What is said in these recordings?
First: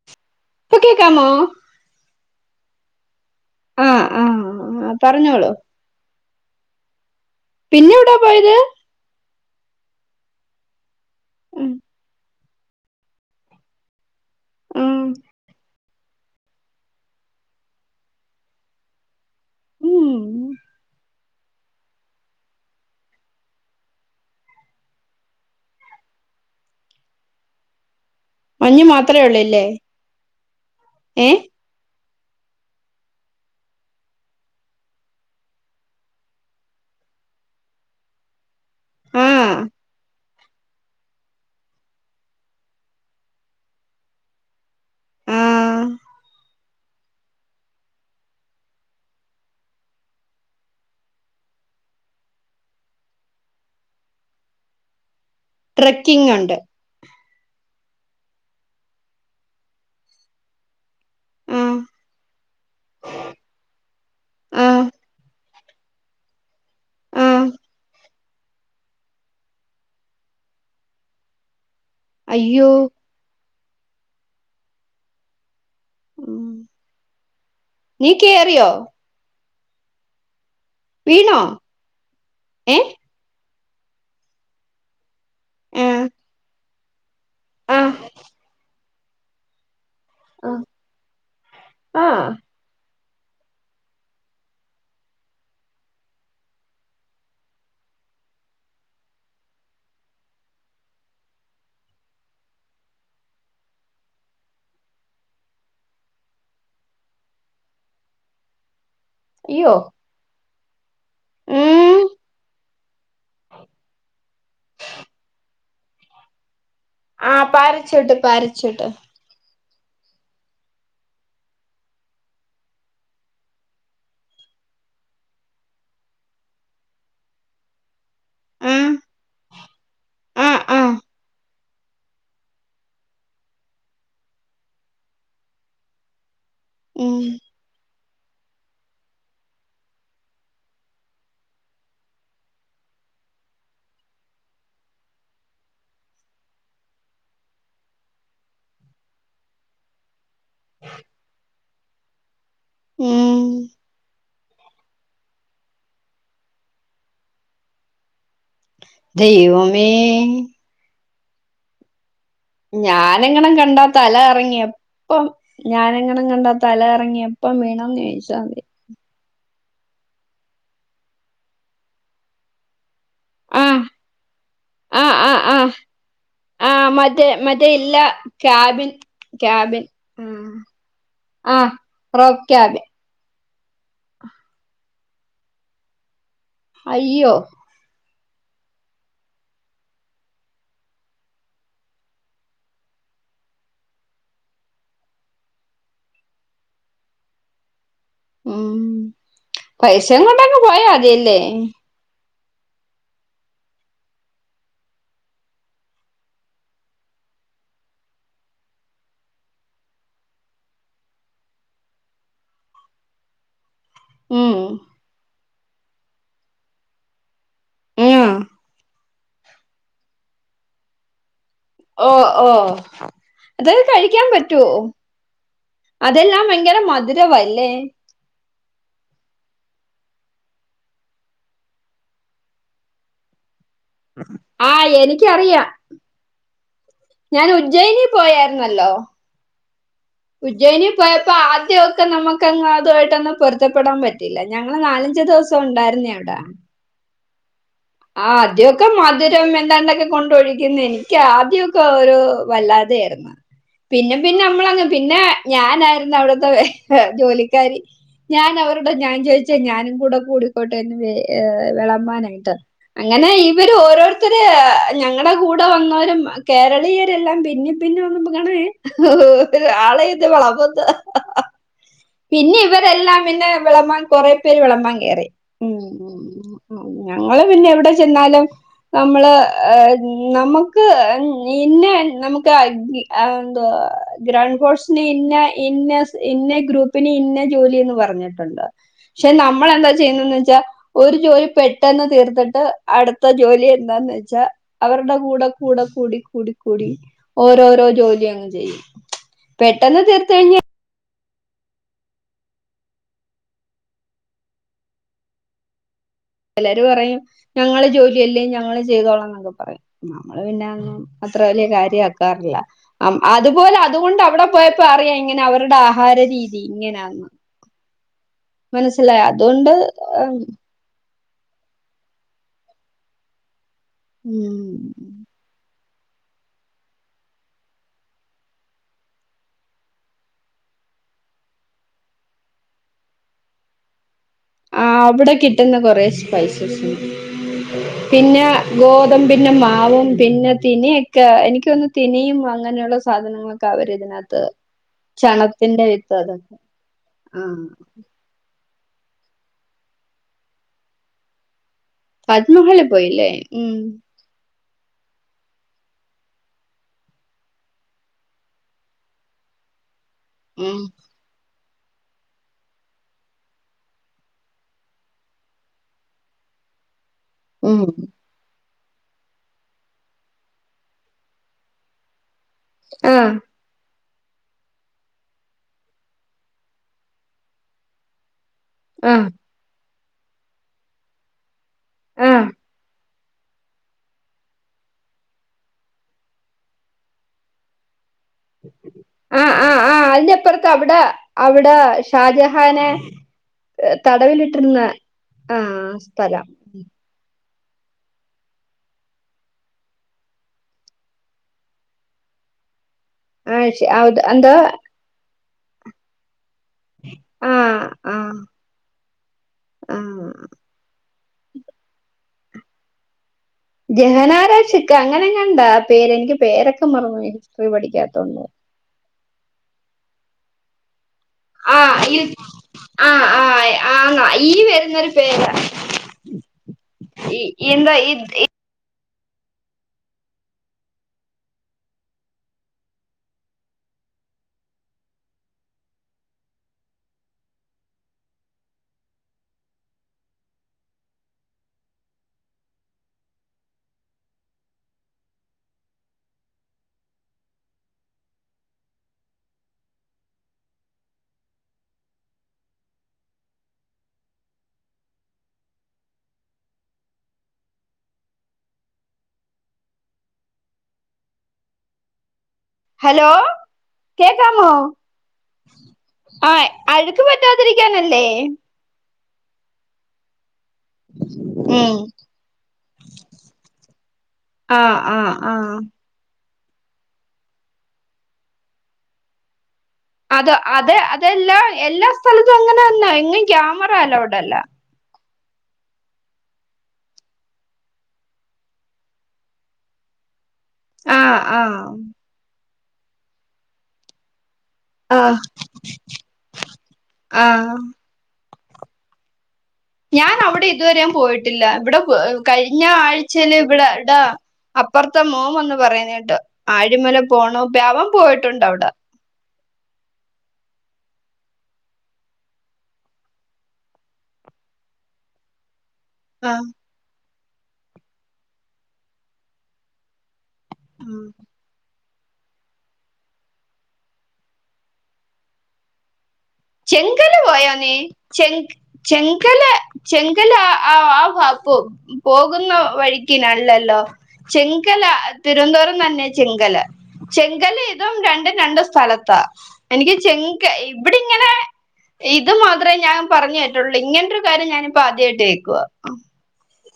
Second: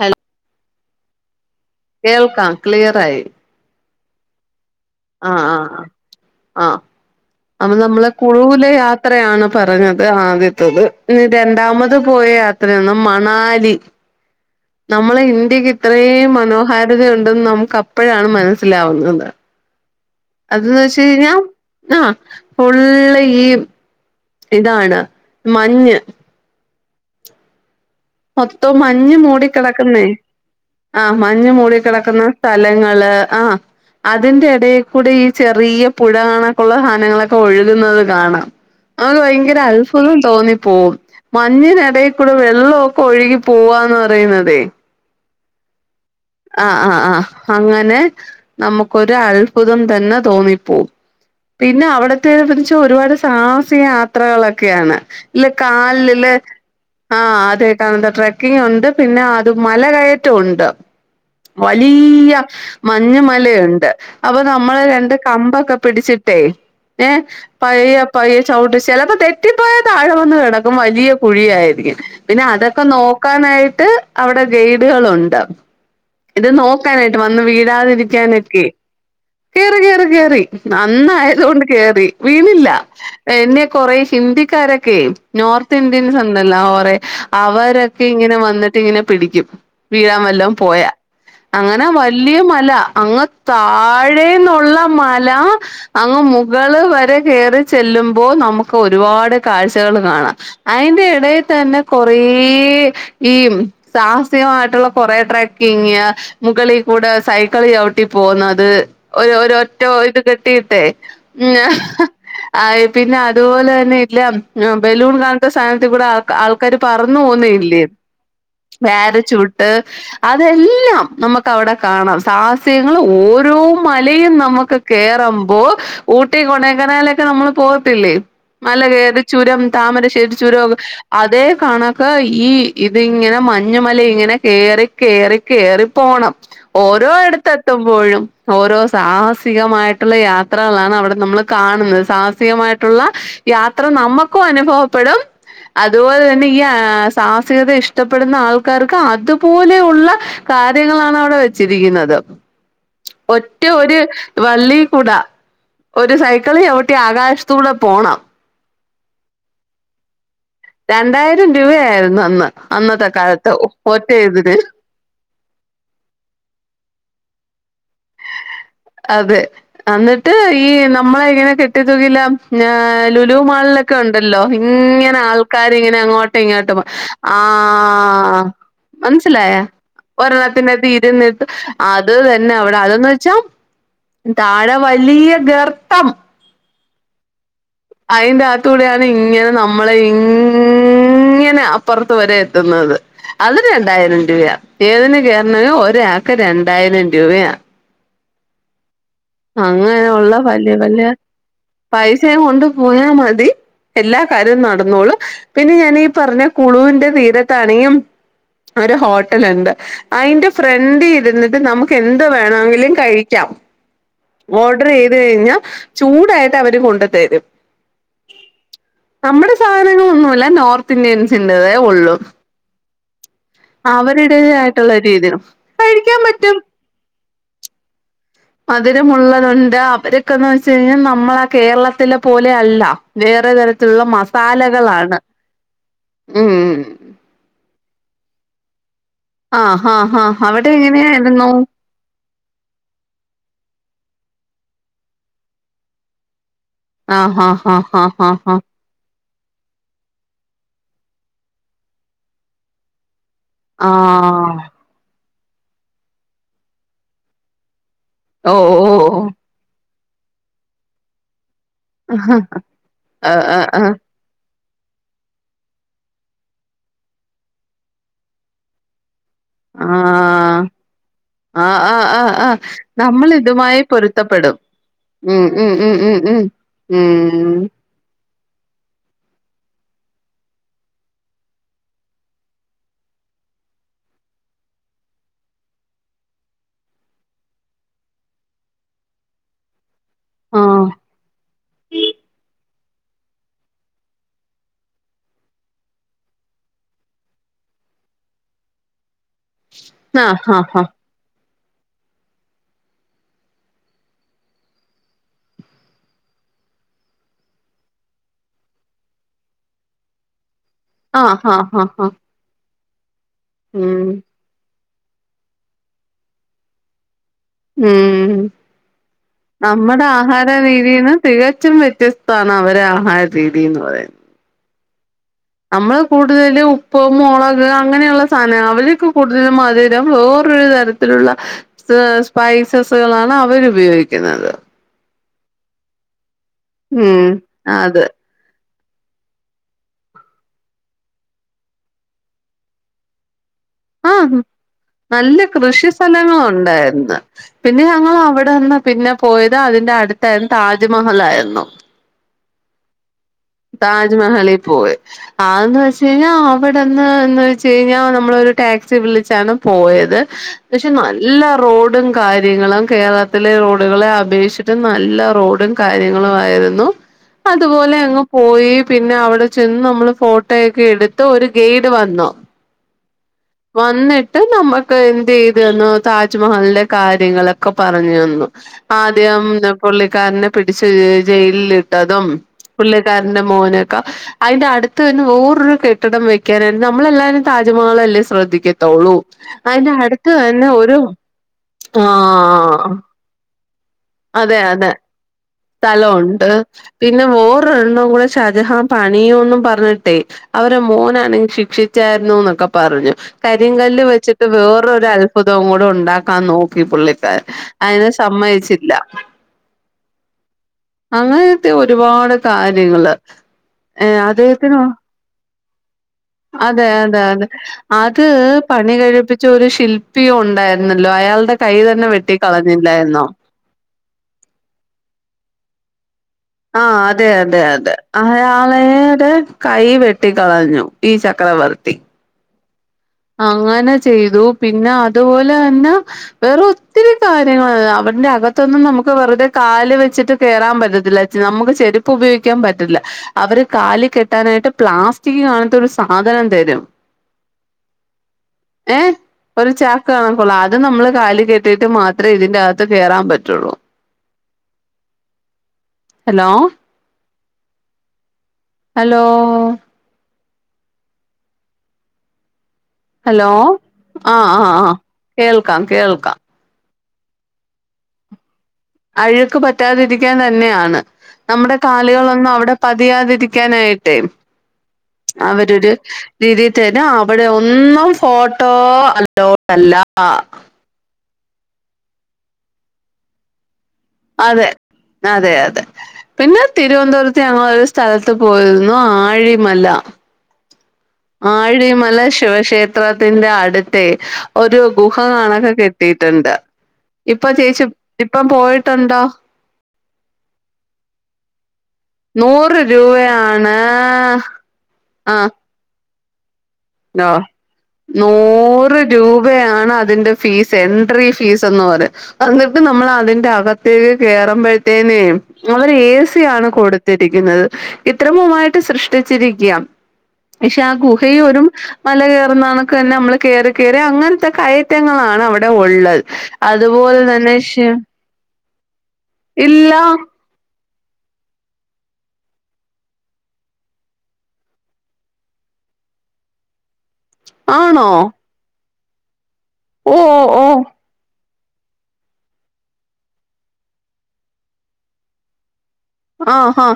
Hello ഇപ്പോ കേക്കാമോ? കേൾക്കാം ക്ലിയറായി ആഹ് ആഹ് ആഹ് പറഞ്ഞോളൂ ആഹ് ആഹ് ആഹ് അന്ന് പിന്നെ നമ്മള് എവിടാ പോയത് കുളുവിലെ യാ ത്രയാണ് പറഞ്ഞത് ആദ്യത്തത് ഇനി ഉം രണ്ടാമത് പോയ യാ ത്രാണ് മണാലി ഉം നമ്മള ഇന്ത്യക്ക് ത്രേം മനോഹാരിതയുണ്ടെന്ന് നമുക്ക് അപ്പോഴാണ് മനസ്സിലാവുന്നത്. ഉം അതന്ന് വെച്ച് കഴിഞ്ഞാ ആഹ് ഫുള്ള് ഈ ഇതാണ് മഞ്ഞ് മൊത്തോം മഞ്ഞ് മാത്രേ മൂടി ഉള്ളൂല്ലേ കിടക്കുന്നേ ആഹ് ഏ മഞ്ഞ് മൂടിക്കിടക്കുന്നത് സ്ഥലങ്ങള് ആഹ് അതിന്റെ എടെയികൂടി ഈ ചെറിയ പുഴ കണക്കുള്ള സാധനങ്ങളൊക്കെ ഒഴുകുന്നത് കാണാം അത് ആഹ് ഭയങ്കര അത്ഭുതം തോന്നിപ്പോവും മഞ്ഞിനേ ഇടയിൽക്കൂടെ വെള്ളം ഒഴുകി പോവാന്ന് പറയുന്നതെ ആഹ് അഹ് അഹ് ആഹ് അങ്ങനെ നമുക്കൊരു അത്ഭുതം തന്നെ തോന്നിപ്പോവും പിന്നെ അവിടത്തെത് ഒരുപാട് സാഹസിക യാത്രകളൊക്കെയാണ് ഇല്ല കാല് ട്രക്കിങ് ഇല്ല ഉണ്ട് ആഹ് അത് കാണുന്ന ട്രക്കിങ് ഉണ്ട് പിന്നെ അത് മല കയറ്റം ഉണ്ട് ആഹ് വലിയ മഞ്ഞുമലയുണ്ട് അപ്പൊ നമ്മൾ ആഹ് രണ്ട് കമ്പൊക്കെ പിടിച്ചിട്ടേ ഏഹ് ആഹ് പയ്യ പയ്യ ചവിട്ട് ചെിലപ്പോ തെറ്റിപ്പോയ താഴ വന്ന് കണക്കും വലിയ കുഴിയായിരിക്കും [unintelligible] പ്പൊ പിന്നെ അയ്യോ അതൊക്കെ നോക്കാനായിട്ട് അവിടെ ഗൈഡുകളുണ്ട് ഉം ഇത് നോക്കാനായിട്ട് വന്ന് വീഴ നീ തിരിക്കാനൊക്കെ കേറിയോ കേറി കേറി കേറി വീണോ നന്നായത് കൊണ്ട് കേറി വീണില്ല ഏ എന്നെ കൊറെ ഹിന്ദിക്കാരൊക്കെ നോർത്ത് ആഹ് ഇന്ത്യൻസ് ഉണ്ടല്ലോ കൊറേ ആഹ് അവരൊക്കെ ഇങ്ങനെ വന്നിട്ട് ഇങ്ങനെ പിടിക്കും വീഴാ വല്ലം ആഹ് പോയ അങ്ങനെ ആഹ് വലിയ മല അങ്ങ് താഴേന്നുള്ള മല അങ്ങ് മുകൾ വരെ കയറി ചെല്ലുമ്പോ നമുക്ക് ഒരുപാട് കാഴ്ചകൾ കാണാം അയിന്റെ എടയിൽ തന്നെ കൊറേ ഈ സാഹസികമായിട്ടുള്ള കുറെ ട്രക് ങ്ങിയ മുകളിൽ കൂടെ സൈക്കിൾ ചവിട്ടി പോകുന്നത് ഒര് അയ്യോ ഒറ്റോ ഇത് [unintelligible] കട്ടിട്ടേ ഉ ഉം [unintelligible] ആഹ് പിന്നെ അതുപോലെ തന്നെ ഇല്ല ബലൂൺ കാണത്ത സാനത് കൂടെ [unintelligible] ആൾക്കാര് പറന്നു ആഹ് പോന്നല്ലേ പാരച്ചൂട്ട് പാരച്ചൂട്ട് പ്യാരച്ചൂട്ട് അതെല്ലാം നമുക്ക് അവിടെ കാണാം സാഹസ്യങ്ങൾ ഓരോ മലയും നമുക്ക് കേറുമ്പോ ഊട്ടി കൊണങ്ങനാലൊക്കെ നമ്മൾ പോവതില്ലേ മല ആഹ് കേറി ചുരം താമരശ്ശേരി ആഹ് ചുരം ആഹ് അതേ കണക്ക ഈ ഇതി ഇങ്ങനെ മഞ്ഞുമല ഇങ്ങനെ കേറി കേറി കേറി പോണം ഓരോ ഉം ഇടുത്ത് എത്തുമ്പോഴും ഓരോ സാഹസികമായിട്ടുള്ള യാത്രകളാണ് അവിടെ നമ്മൾ കാണുന്നത് സാഹസികമായിട്ടുള്ള യാത്ര നമ്മുക്കും അനുഭവപ്പെടും അതുപോലെ തന്നെ ഈ സാഹസികത ഇഷ്ടപ്പെടുന്ന ആൾക്കാർക്ക് അതുപോലെ ള്ള കാര്യങ്ങളാണ് അവിടെ വെച്ചിരിക്കുന്നത് ഉം മറ്റ ഒരു വള്ളി കൂട ഒരു സൈക്കിൾ ചവിട്ടി ആകാശത്ത കൂടെ പോണം ദൈവമേ രണ്ടായിരം രൂപയായിരുന്നു അന്ന് അന്നത്തെ കാലത്ത് ഒറ്റയതില് ഓ ഞാനെങ്ങനെ കണ്ടാ തല ക റങ്ങി എപ്പം വീണന്ന് ചോദിച്ചാൽ മതി അതെ എന്നിട്ട് ഈ നമ്മള എങ്ങനെ കെട്ടിയ തുകില്ല ഇം [unintelligible] ലുലു ആഹ് മാളിലൊക്കെ ഉണ്ടല്ലോ ആഹ് ഇങ്ങനെ ആഹ് ആൾക്കാരി ആഹ് ഇങ്ങനെ അങ്ങോട്ടും ഇങ്ങോട്ടും ആഹ് മറ്റേ ആ മറ്റേ ഇല്ല ക്യാബിൻ മനസ്സിലായ ക്യാബിൻ ആഹ് ഒരെണ്ണത്തിന്റെ തീരനിട്ട് ആഹ് അത് റോക്ക് തന്നെ അവിടെ ക്യാബിൻ അത എന്ന്വെച്ചാ താഴെ വലിയ ഗർത്തം അയ്യോ അയിന്റെകത്ത കൂടെയാണ് ഇങ്ങനെ നമ്മളെ ഇംഗ് ഇങ്ങനെ അപ്പുറത്ത് വരെ എത്തുന്നത് അത് രണ്ടായിരം രൂപയാ ഏതിന് കയറണ ഒരാൾക്ക് രണ്ടായിരം രൂപയാ ഉം പൈസയും അങ്ങനെയുള്ള കൊണ്ടൊങ്ങ് വലിയ പോയാ വലിയ മതിയല്ലേ പൈസയും കൊണ്ട് പോയാ മതി എല്ലാ കാര്യവും നടന്നോളു പിന്നെ ഞാഞ്ഞി ഈ പറഞ്ഞ കുളുവിന്റെ തീരത്താണെങ്കും ഒരു ഹോട്ടലിണ്ട് അയിന്റെ ഫ്രണ്ടിരിന്നിട്ട് നമുക്ക് എന്ത് വേണമെങ്കിലും കഴിക്കാം ഉം ഓഡ്രെയ്ത് കൈഞ്ഞാ ചൂടായിട്ട് അവര് കൊണ്ട തരും ഏഹ് ആഹ് നമ്മുടെ സാധനങ്ങളൊന്നുല്ല നോർത്ത് ഇന്ത്യൻസിന്റതേ ഉള്ളു ഓഹ് ഓഹ് അതത് കഴിക്കാൻ പറ്റുവോ അവരിടേതായട്ടുള്ള രീതിയൊ കഴിക്കാൻ പറ്റും ദൂരുവല്ലേ മതുരമുള്ളതുണ്ട് അവരൊക്കന്നെച്ച് കഴിഞ്ഞാൽ നമ്മളകേരളത്തിലെ പോലെയല്ല വേറെ തര തുള്ള ആഹ് മസാലകളാണ് ഉംഹ് ഞാന് ഉജ്ജയിനി പോയായിരുന്നല്ലോ ആഹ് ഹാ ഹാ അവിടെ ഉജ്ജയിനി പോയപ്പോ എങ്ങനെയായിരുന്നു ആദ്യൊക്കെ നമ്മക്ക് ക്കങ്ങ് തായിട്ടൊന്നും പൊരുത്തപ്പെടാൻ പറ്റില്ല ഞങ്ങള് നാലഞ്ച് ദിവസംഉണ്ടായിരുന്നിയവിടെ ആഹ് ആഹ് ആഹ് ആദ്യം മധുരം എന്താണ്ടൊക്കെ കൊണ്ടോഴിക്കുന്നെനിയ്ക്കാദ്യോക്കെ ഒരു വല്ലാതെരുന്നു പിന്നെ പിന്നെ ആഹ് നമ്മളങ്ങ് പിന്നെ ഞാനായിരുന്നു അവിടത്തെ എഹെ ജോലിക്കാരി ഓ ഓ ഞാനവരുടെ ഞാൻ ഓ ചോയിച്ചേ ഞാനും കൂടെ കൂടിക്കോട്ടെ ആഹ് വിളമ്പാനായിട്ട് അങ്ങനെ ആഹ് ഇവര് ആഹ് ഓരോ ആഹ് [unintelligible] [unintelligible] ആഹ് ആഹ് ആഹ് ആഹ് പിന്നെ ഇവരെല്ലാം നമ്മൾ പിന്നെ ഇതുമായി വിളമ്പാൻ കൊറേ പൊരുത്തപ്പെടും പേര് വിളമ്പാൻ കേറി ഉം ഉം ഉം ഞങ്ങൾ ഉം പിന്നെ എവിടെ ചെന്നാലും നമ്മള് നമുക്ക് നിന്നെ [unintelligible] ഏഹ് ന്താ ഗ്രൗണ്ട് കോഴ്സിന് ഇന്ന ഇന്ന ഇന്ന ഗ്രൂപ്പിന് ഇന്ന ജോലിയെന്ന്പറഞ്ഞ് [unintelligible] ക്ഷേ നമ്മളെന്താ ചെയ്യുന്നെന്ന് ഉം വെച്ചാൽ ഒരു ജോലി പെട്ടെന്ന് തീർ ഏഹ് അടുത്ത ജോലി എന്താന്നെച്ചാ അവരുടെ കൂടെ കൂടെ കൂടി കൂടി കൂടി ഓരോരൊ ജോലിയങ്ങ് ചെയും പെട്ടെന്ന് ആഹ് തീർത്തഴിഞ്ഞ ആഹ് ഹാ ഹാ ചെലരു പറയും ഞങ്ങളജോലിയല്ലേ ഞങ്ങള് ചെയ്തോളാം ന്നക്കെ പറയും നമ്മള് പിന്നങ്ങ് ആഹ് അത്ര ഹാ ഹാ വല്യകാര്യ ഹാ ആക്കാർല്ല അം അതുപോലെ ഉം അതുകൊണ്ട് അവിടെ പോയപ്പറിയാം ഇങ്ങനെ അവരുടെ ആഹാര രീതി ഇങ്ങനാന്ന് ഉം മനസ്സിലായ അതുകൊണ്ട് നമ്മടെ ആഹാര രീതീന്ന് തികച്ചും വ്യത്യസ്താണ് അവരെ ആഹാര രീതിന്ന് പറയുന്ന ഉം നമ്മള് കൂടുതല് ഉപ്പ് മുളക് അങ്ങനെയുള്ള സാനം അവര്ക്ക്‌ കൂടുതൽ മധുരം വേറരു തര [unintelligible] സ്പൈസസുകളാണ് അവരുപയോഗിക്കുന്നത് അവിടെ കിട്ടുന്ന കൊറേ സ്പൈസസ് ഉണ്ട് ഉം അത് പിന്നാ ഗോതമ്പിന്റെമാവും പിന്നെ തിനിയൊക്കെ എനിക്കൊന്ന് തിനിയും അങ്ങനെയുള്ള സാധനങ്ങളൊ ആഹ് അവരിതിനാത്ത് നല്ല കൃഷി സ്ഥലങ്ങഉണ്ടായിരുന്ന് ആ പിന്നെ ഞങ്ങൾ അവിടെന്ന് പിന്നെ പോയത് അതിന്റെ അടുത്താ താജ്മഹൽ ആയിരുന്നു താജ്മഹല്ല് പോയില്ലേ? ഉം താജ് മഹളിൽ പോയി ആന്ന് വെചെയ്ഞ്ഞ അവിടെന്ന് എന്ന് വെചെയ്ഞ്ഞ നമ്മളൊരു ടാക്സി വിളിച്ചാണ് പോയത് ഉം [unintelligible] നല്ലാ റോഡും കാര്യങ്ങളും കേരളത്തിലെ റോഡുകളെ അപേക്ഷിട്ട് നല്ല റോഡും കാര്യങ്ങളുവായിരുന്നു ഉം അതുപോലെ അങ്ങ് പോയി പിന്നെ അവിടെ ചെന്നു മ്മള് ഫോട്ടോയൊക്കെ എടുത്തു ഒരു ഗെയ്ഡ് വന്നു ആഹ് വന്നിട്ട് നമ്മക്ക് എന്തൈതെന്നോ താജ്മഹലിന്റെ കാര്യങ്ങളൊക്കെ പറഞ്ഞു തന്നു ആ ആദ്യം ത് പുള്ളിക്കാരനെ പിടിച്ച് ജയിലിട്ടതും ആ പുള്ളി [unintelligible] മോനുക്ക അയിന്റെ അടുത്തന്നെ വേറൊരു കെട്ടിടം വെയ്ക്കാനായി നമ്മളെല്ലാരും താജ്മഹളല്ലേ ശ്രദ്ധിക്കത്തുള്ളൂ ആഹ് ആഹ് അതിന്റെ ആഹ് അടുത്ത് അതിന്റെപ്പുറത്ത് തന്നെ ഒരു അവിടെ അവിടെ ഷാജഹാനെ ആഹ് തടവിലിട്ടിരുന്ന ആഹ് സ്ഥലമുണ്ട് സ്ഥലം പിന്നെ വോറൊരെണം കൂടെ ഷാജഹാൻ പണിയുംന്നും പറഞ്ഞിട്ടേ അവരെ മോനാണെങ്കിൽ ശിക്ഷിച്ചായിരുന്നു എന്നൊക്കെ പറഞ്ഞു ആഹ് കരിങ്കല്ല് അത് വെച്ചിട്ട് എന്താ വേറൊ ഉതവും കൂടെ ഉണ്ടാക്കാൻ നോക്കി പുള്ളിക്കർ ആഹ് അതിനെ ആഹ് സമ്മതിച്ചില്ല ആഹ് അങ്ങനത്തെ ഒരുപാട് കാര്യങ്ങള് ഏഹ് അദ്ദേഹത്തിന് ജഹനാരാശക്കെ അങ്ങനെങ്ങാണ്ടാ പേര് എനിക്ക് അതെ പേരൊക്കെ മറന്നു അതെ പോയി അതെ ഹിസ്റ്ററി അത് പഠിക്കാത്തോണ്ടു പണി കഴിപ്പിച്ച ഒരു ശില്പിയും ഉണ്ടായിരുന്നല്ലോ അയാളുടെ കൈ ആഹ് തന്നെ ഈ വെട്ടി കളഞ്ഞില്ലായിരുന്നോ ആഹ് ആഹ് ഈ വരുന്നൊരു പേരാ ആഹ് അതെ ഈ അതെ അതെ എന്താ ഈ അഹ മളയുടെ കൈ വെട്ടികളഞ്ഞു ഈ ചക്രവർത്തി അങ്ങനെ ചെയ്തു പിന്നെ അതുപോലെ തന്നെ വേറ ഒത്തിരി കാര്യങ്ങ അവന്റെ അകത്തൊന്നും നമുക്ക് വെറുതെ കാല് വെച്ചിട്ട് കേയറാൻ പറ്റത്തില്ല നമുക്ക് ചെരുപ്പ് ഉപയോഗിക്കാൻ പറ്റില്ല അവര് കാലി കെട്ടാനായിട്ട് പ്ലാസ്റ്റിക് കാണത്ത ഒരു സാധനം തരും ഏഹ് ഒരു ചാക്ക് കാണക്കോള്ള അത് നമ്മള് കാലി കെട്ടിയിട്ട് മാത്രമേ ഇതിന്റെ അകത്ത് കയറാൻ പറ്റുള്ളൂ ഹലോ ഹലോ ഹലോ ആഹ് കേക്കമ ആഹ് ആഹ് കേൾക്കാം കേൾക്കാം ആയ് അഴുക്ക് പറ്റാതിരിക്കാനല്ലേ അഴുക്ക് പറ്റാതിരിക്കാൻ തന്നെയാണ് നമ്മുടെ ഉം കാലുകൾൊന്നും അവിടെ പതിയാതിരിക്കാനായിട്ടേ ആഹ് ആഹ് ആഹ് രീതിത്തേന്നെ അവിടെ ഒന്നും ഫോട്ടോ അലോഡ് അല്ല അതെ അതെല്ലാ എല്ലാ സ്ഥലത്തും അങ്ങനെന്നാ എങ്ങും ക്യാമറ അല്ലോട്ട അതെ അതെ അതെ പിന്നെ തിരുവനന്തപുരത്ത് ങ്ങ ഒരു സ്ഥലത്ത് പോയിരുന്നു ആഴിമല ആഹ് ആഹ് ആഴിമല ശിവക്ഷേത്രത്തിന്റെ അടുത്ത ഒരു ഗുഹ ആഹ് കാണൊക്കെ കെട്ടിട്ടുണ്ട് ഇപ്പൊ ആഹ് ചേച്ചി ഇപ്പം പോയിട്ടുണ്ടോ ഞാൻ അവിടെ ഇതുവരെയും പോയിട്ടില്ല ഇവിടെ നൂറ് കഴിഞ്ഞ ആഴ്ചൽ രൂപയാണ് ഇവിടെ ഇവിടാ അപ്പുറത്തെ മോവന്ന് പറയുന്ന കേട്ട് ആഴിമല ആ പോണ പവാം പോയിട്ടുണ്ട് അവിടെ നൂറ് രൂപയാണ് അതിന്റെ ഫീസ് എൻട്രി ഫീസ്ന്ന് പറ അനിട്ട് നമ്മൾ അതിന്റെ അകത്തേക്ക് കേയറുമ്പോഴത്തേനേ അവര് [unintelligible] ആണ് കൊടുത്തിരിക്കുന്നത് ഇത്രമുമായിട്ട് സൃഷ്ടിച്ചിരിക്കാം പക്ഷെ ആ ആഹ് ഗുഹയും ഒരുറും മല കയറുന്നണക്ക് തന്നെ നമ്മള് കയറി കയറി അങ്ങനത്തെ കയറ്റങ്ങളാണ് അവിടെ ഉള്ളത് അതുപോലെ ചെങ്കല പോയോ തന്നെഷയ നീ ചെ ചങ്കല ചെ [inaudible] ആഹ് വാപ്പ പോകുന്ന വഴിക്ക്നല്ലല്ലോ ചെങ്കല തിരുവനന്തപുരം തന്നെ ചെങ്കല് ചെങ്ക ആണോ രണ്ടും രണ്ട് സ്ഥലത്ത എനിക്ക് ഓ ചെങ്ക ഓ എവി ഇങ്ങനെ ഇത് മാത്രേ ഞാൻ പറഞ്ഞു പറ്റുള്ളൂ ഇങ്ങനരു കാര്യം ഞാനിപ്പോ ആദ്യമായിട്ട് കേക്കവാ ആഹാ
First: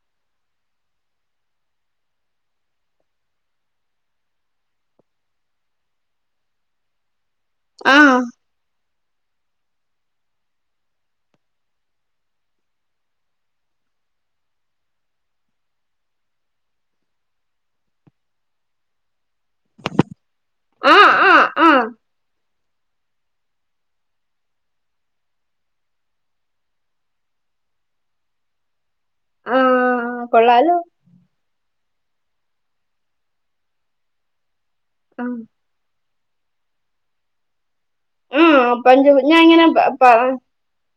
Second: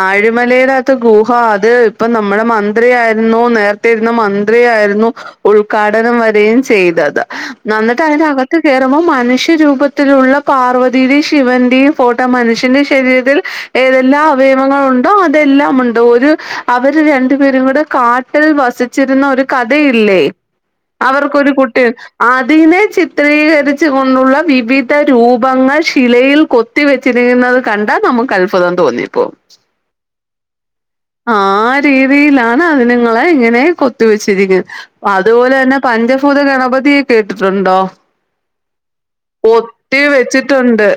ആഴിമലയുടെകത്ത ഗുഹ അത് ഇപ്പൊ നമ്മുടെ മന്ത്രിയായിരുന്നു നേർ ന്ന മന്ത്രിയായിരുന്നു ഉദ്ഘാടനം വരും ചെയ്തത് ആ നിട്ടക കേയറുമ്പോൾ മനുഷ്യരൂപത്തിലുള്ള പാർവതിയുടെയും ശിവന്റെയും ഫോട്ടോ മനുഷ്യന്റെ ശരീരത്തിൽ ഏതെല്ലാം അവയവങ്ങള ഉണ്ടോ അതെല്ലാം ഉണ്ട് ഒരു അവര് രണ്ടു പേരും കൂടെ കാ ട്ടിൽ വസിച്ചിരുന്ന ഒരു കഥയില്ലേ ആ ആ അവർക്കൊരു ആ കുട്ടി അതിനെ ചിത്രീകരിച്ചു കൊണ്ടുള്ള വിവിധ രൂപങ്ങൾ ശിലയിൽ കൊത്തി കുത്തി വെച്ചിരിക്കുന്നത് കണ്ടാ നമുക്ക് അത്ഭുതം തോന്നിപ്പോകും ആഹ് കൊള്ളാലോ ആഹ് രീതിയിലാണ് അതി നിങ്ങളെ ഇങ്ങനെ കൊത്തി വെച്ചിരിക്കുന്നത് ആ അതുപോലെ തന്നെ പഞ്ചഭൂത ഗണപതിയെ കേട്ടിട്ടുണ്ടോ ആ പഞ്ച ഞാൻ ഇങ്ങനെ പ കൊത്തി പ വെച്ചിട്ടുണ്ട്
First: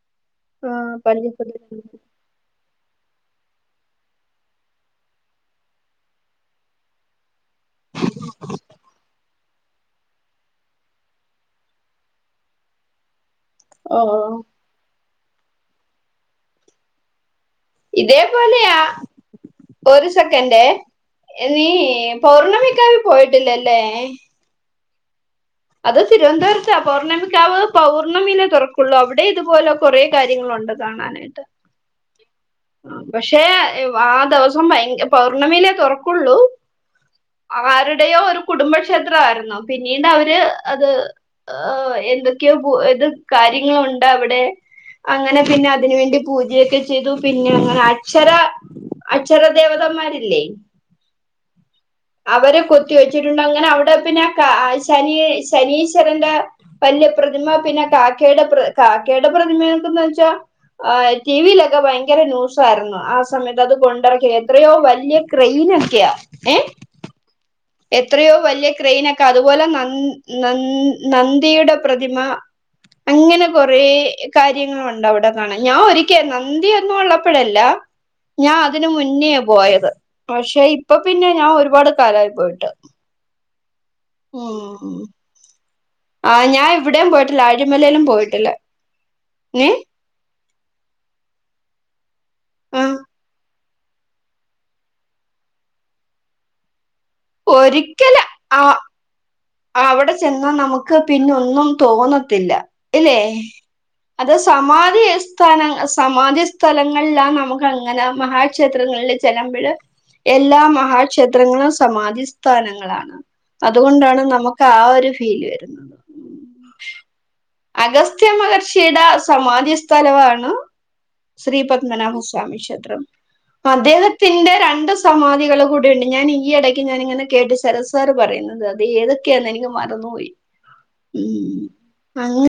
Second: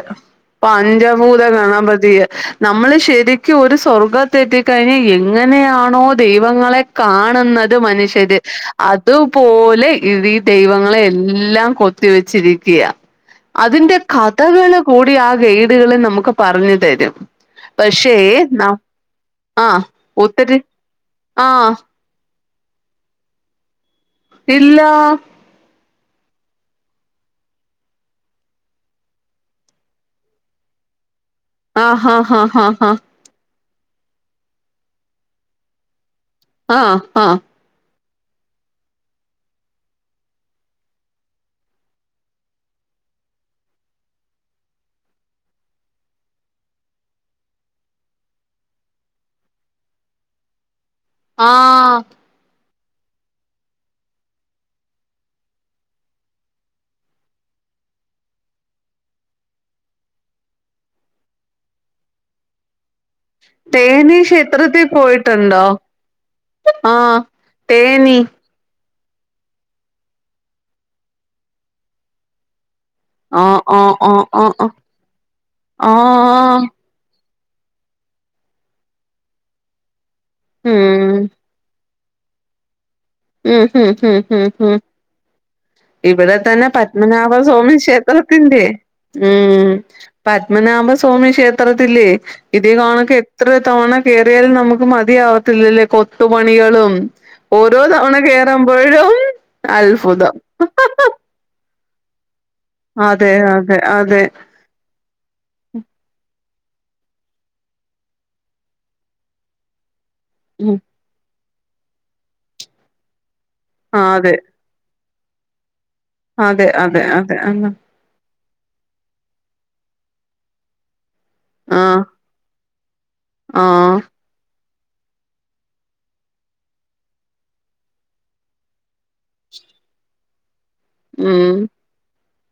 ആ പഞ്ച പഞ്ചഭൂത ഗണപതിയേ നമ്മള് ശരിക്കും ഒരു സ്വർഗത്തെത്തി കഴിഞ്ഞാ എങ്ങനെയാണോ ദൈവങ്ങളെ കാണുന്നത് മനുഷ്യര് അതും പോലെ ഇ ഈ ദൈവങ്ങളെ എല്ലാം കൊത്തിവെച്ചിരിക്കയാ അതിന്റെ ഓ കഥകള് കൂടി വീഡിയോകളിൽ നമ്ക്ക് പറഞ്ഞ് തെരും ഇതേപോലെയാ ആ ഒരു ഒത്തിരി സെക്കെന്റേ ആ നീ പൗർണമിക്കാവി പോയിട്ടില്ലല്ലേ ഇല്ലാ അത് തിര്‌വൻന്തപുരത്താ പൗർണ്ണമിക്കാവ് പൗർണമീലെ താെറക്കാെള്ളൂ അവിടേം ഇതുപോലെ കൊറേ കാര്യങ്ങളുണ്ട് കാണാനായിട്ട് ആഹ് ഹാ ഹാ ഹാ പക്ഷേ ആ ദിവസം ഭയ പൗർണമീലേ തൊറക്കുള്ളൂ ആഹ് ആഹ് ആരുടെയോ ഒരു കുടുംബക്ഷേത്രായിര്ന്നു പിന്നീട് അവര് അത് ഏഹ് എന്തൊക്കെയോ പു ഇത് കാര്യങ്ങളുണ്ട് അവിടെ അങ്ങെനെ പിന്നെ അതിനു വേണ്ടി പൂജയൊക്കെ ചെയ്തു പിന്നെ അങ്ങെനെ അക്ഷര അക്ഷര ദേവതന്മാരില്ലേ ആഹ് അവരെ കൊത്തി വെച്ചിട്ടുണ്ട് അങ്ങെനെ അവിടെ പിന്നെ ശനി ശനീശ്വരന്റെ വല്യ പ്രതിമ പിന്നെ കാക്കേടെ പ്ര കാക്കേടെ പ്രതിമ എന്തെന്ന് വെച്ചാ ആഹ് ടീവിയിലൊക്കെ ഭയെങ്കെര ന്യൂസായിര്ന്നു ആ സ് സമയത്ത് അത് തേനി കൊണ്ടെറെക്കി എത്രെയോ ക്ഷേത്രത്തിൽ വല്യെ പോയിട്ടുണ്ടോ ക്രെയിനൊക്കെയാ ഏഹ് ആഹ് തേനി എത്രെയോ വല്യെ ക്രെയിന അതുപോലെ നൻ നൻ നന്തിയുടെ പ്രതിമാ അങ്ങെനെ ആഹ് കൊറേ ആഹ് ആഹ് ആഹ് ആഹ് കാര്യങ്ങളുണ്ട് അവ്ടെ കാണാൻ ഞാൻ ഒരിക്കെ ആഹ് നന്തി ന്നും ഉള്ളപ്പഴല്ല ഞാൻ അതിന് മുന്നെയാ പോയത് പക്ഷെ ഇപ്പൊ ഉം പിന്നെ ഞാ ഒരുപാട് കാലായി പോയ്ട്ട് ഉം ഉം ഉം ഉം ഉം ആ ഇവിടെ തന്നെ ഞാൻ ഇവിടെയും പത്മനാഭ പോയിട്ടില്ല സ്വാമി അഴിമലയിലും പോയിട്ടില്ല ക്ഷേത്രെത്തിന്റെ ഉം നീ പത്മനാഭസ്വാമി ക്ഷേത്രെത്തിലേ ഇതേ ആഹ് കാണക്ക് എത്രെ തവണ കേറിയാലും നമുക്ക് മതിയാവത്തില്ലല്ലേ കൊത്തുപണികളും ഓരോ തവണ ഒരിക്കല് ആഹ് കേറുമ്പോഴും അവ്ടെ അത്ഭുതം ചെന്നാ നമുക്ക് പിന്നൊന്നും തോന്നത്തില്ല ഇല്ലേ അതെ അതെ അതെ അത് സമാധിയെസ് സ്ഥാനങ് സമാധി സ്ഥലങ്ങളെലാം നമുക്ക് അങ്ങന മഹാക്ഷേത്രങ്ങളില് ചെല്ലമ്പഴ് എല്ലാ ഉം മഹാക്ഷേത്രങ്ങളും സമാധി സ്ഥാനങ്ങളാണ് ആ അതുകൊണ്ടാണ് അതെ നമു ക്കാ ഒരു ഫീല് വരുന്ന് അതെ അതെ അതെ അന്ന അഗസ്ത്യ മഹർഷിയ്ടെ സമാധി സ്ഥലവാണ് ആ ശ്രീപത്മനാഭസ്വാമി ക്ഷേത്രം ആ അദ്ദേഹ ത്തിൻ്റെ രണ്ട് സമാധികള് കൂടെയുണ്ട് ഞാൻ ഈ എടയ്ക്ക് ഞാനിങ്ങനെ കേട്ടു ശരത് സാർ പറയുന്നത് അത് ഏത് ക്കെന്ന് എനിക്ക് മറന്നു പോയി ഉ [inaudible] ഉം അങ്ങ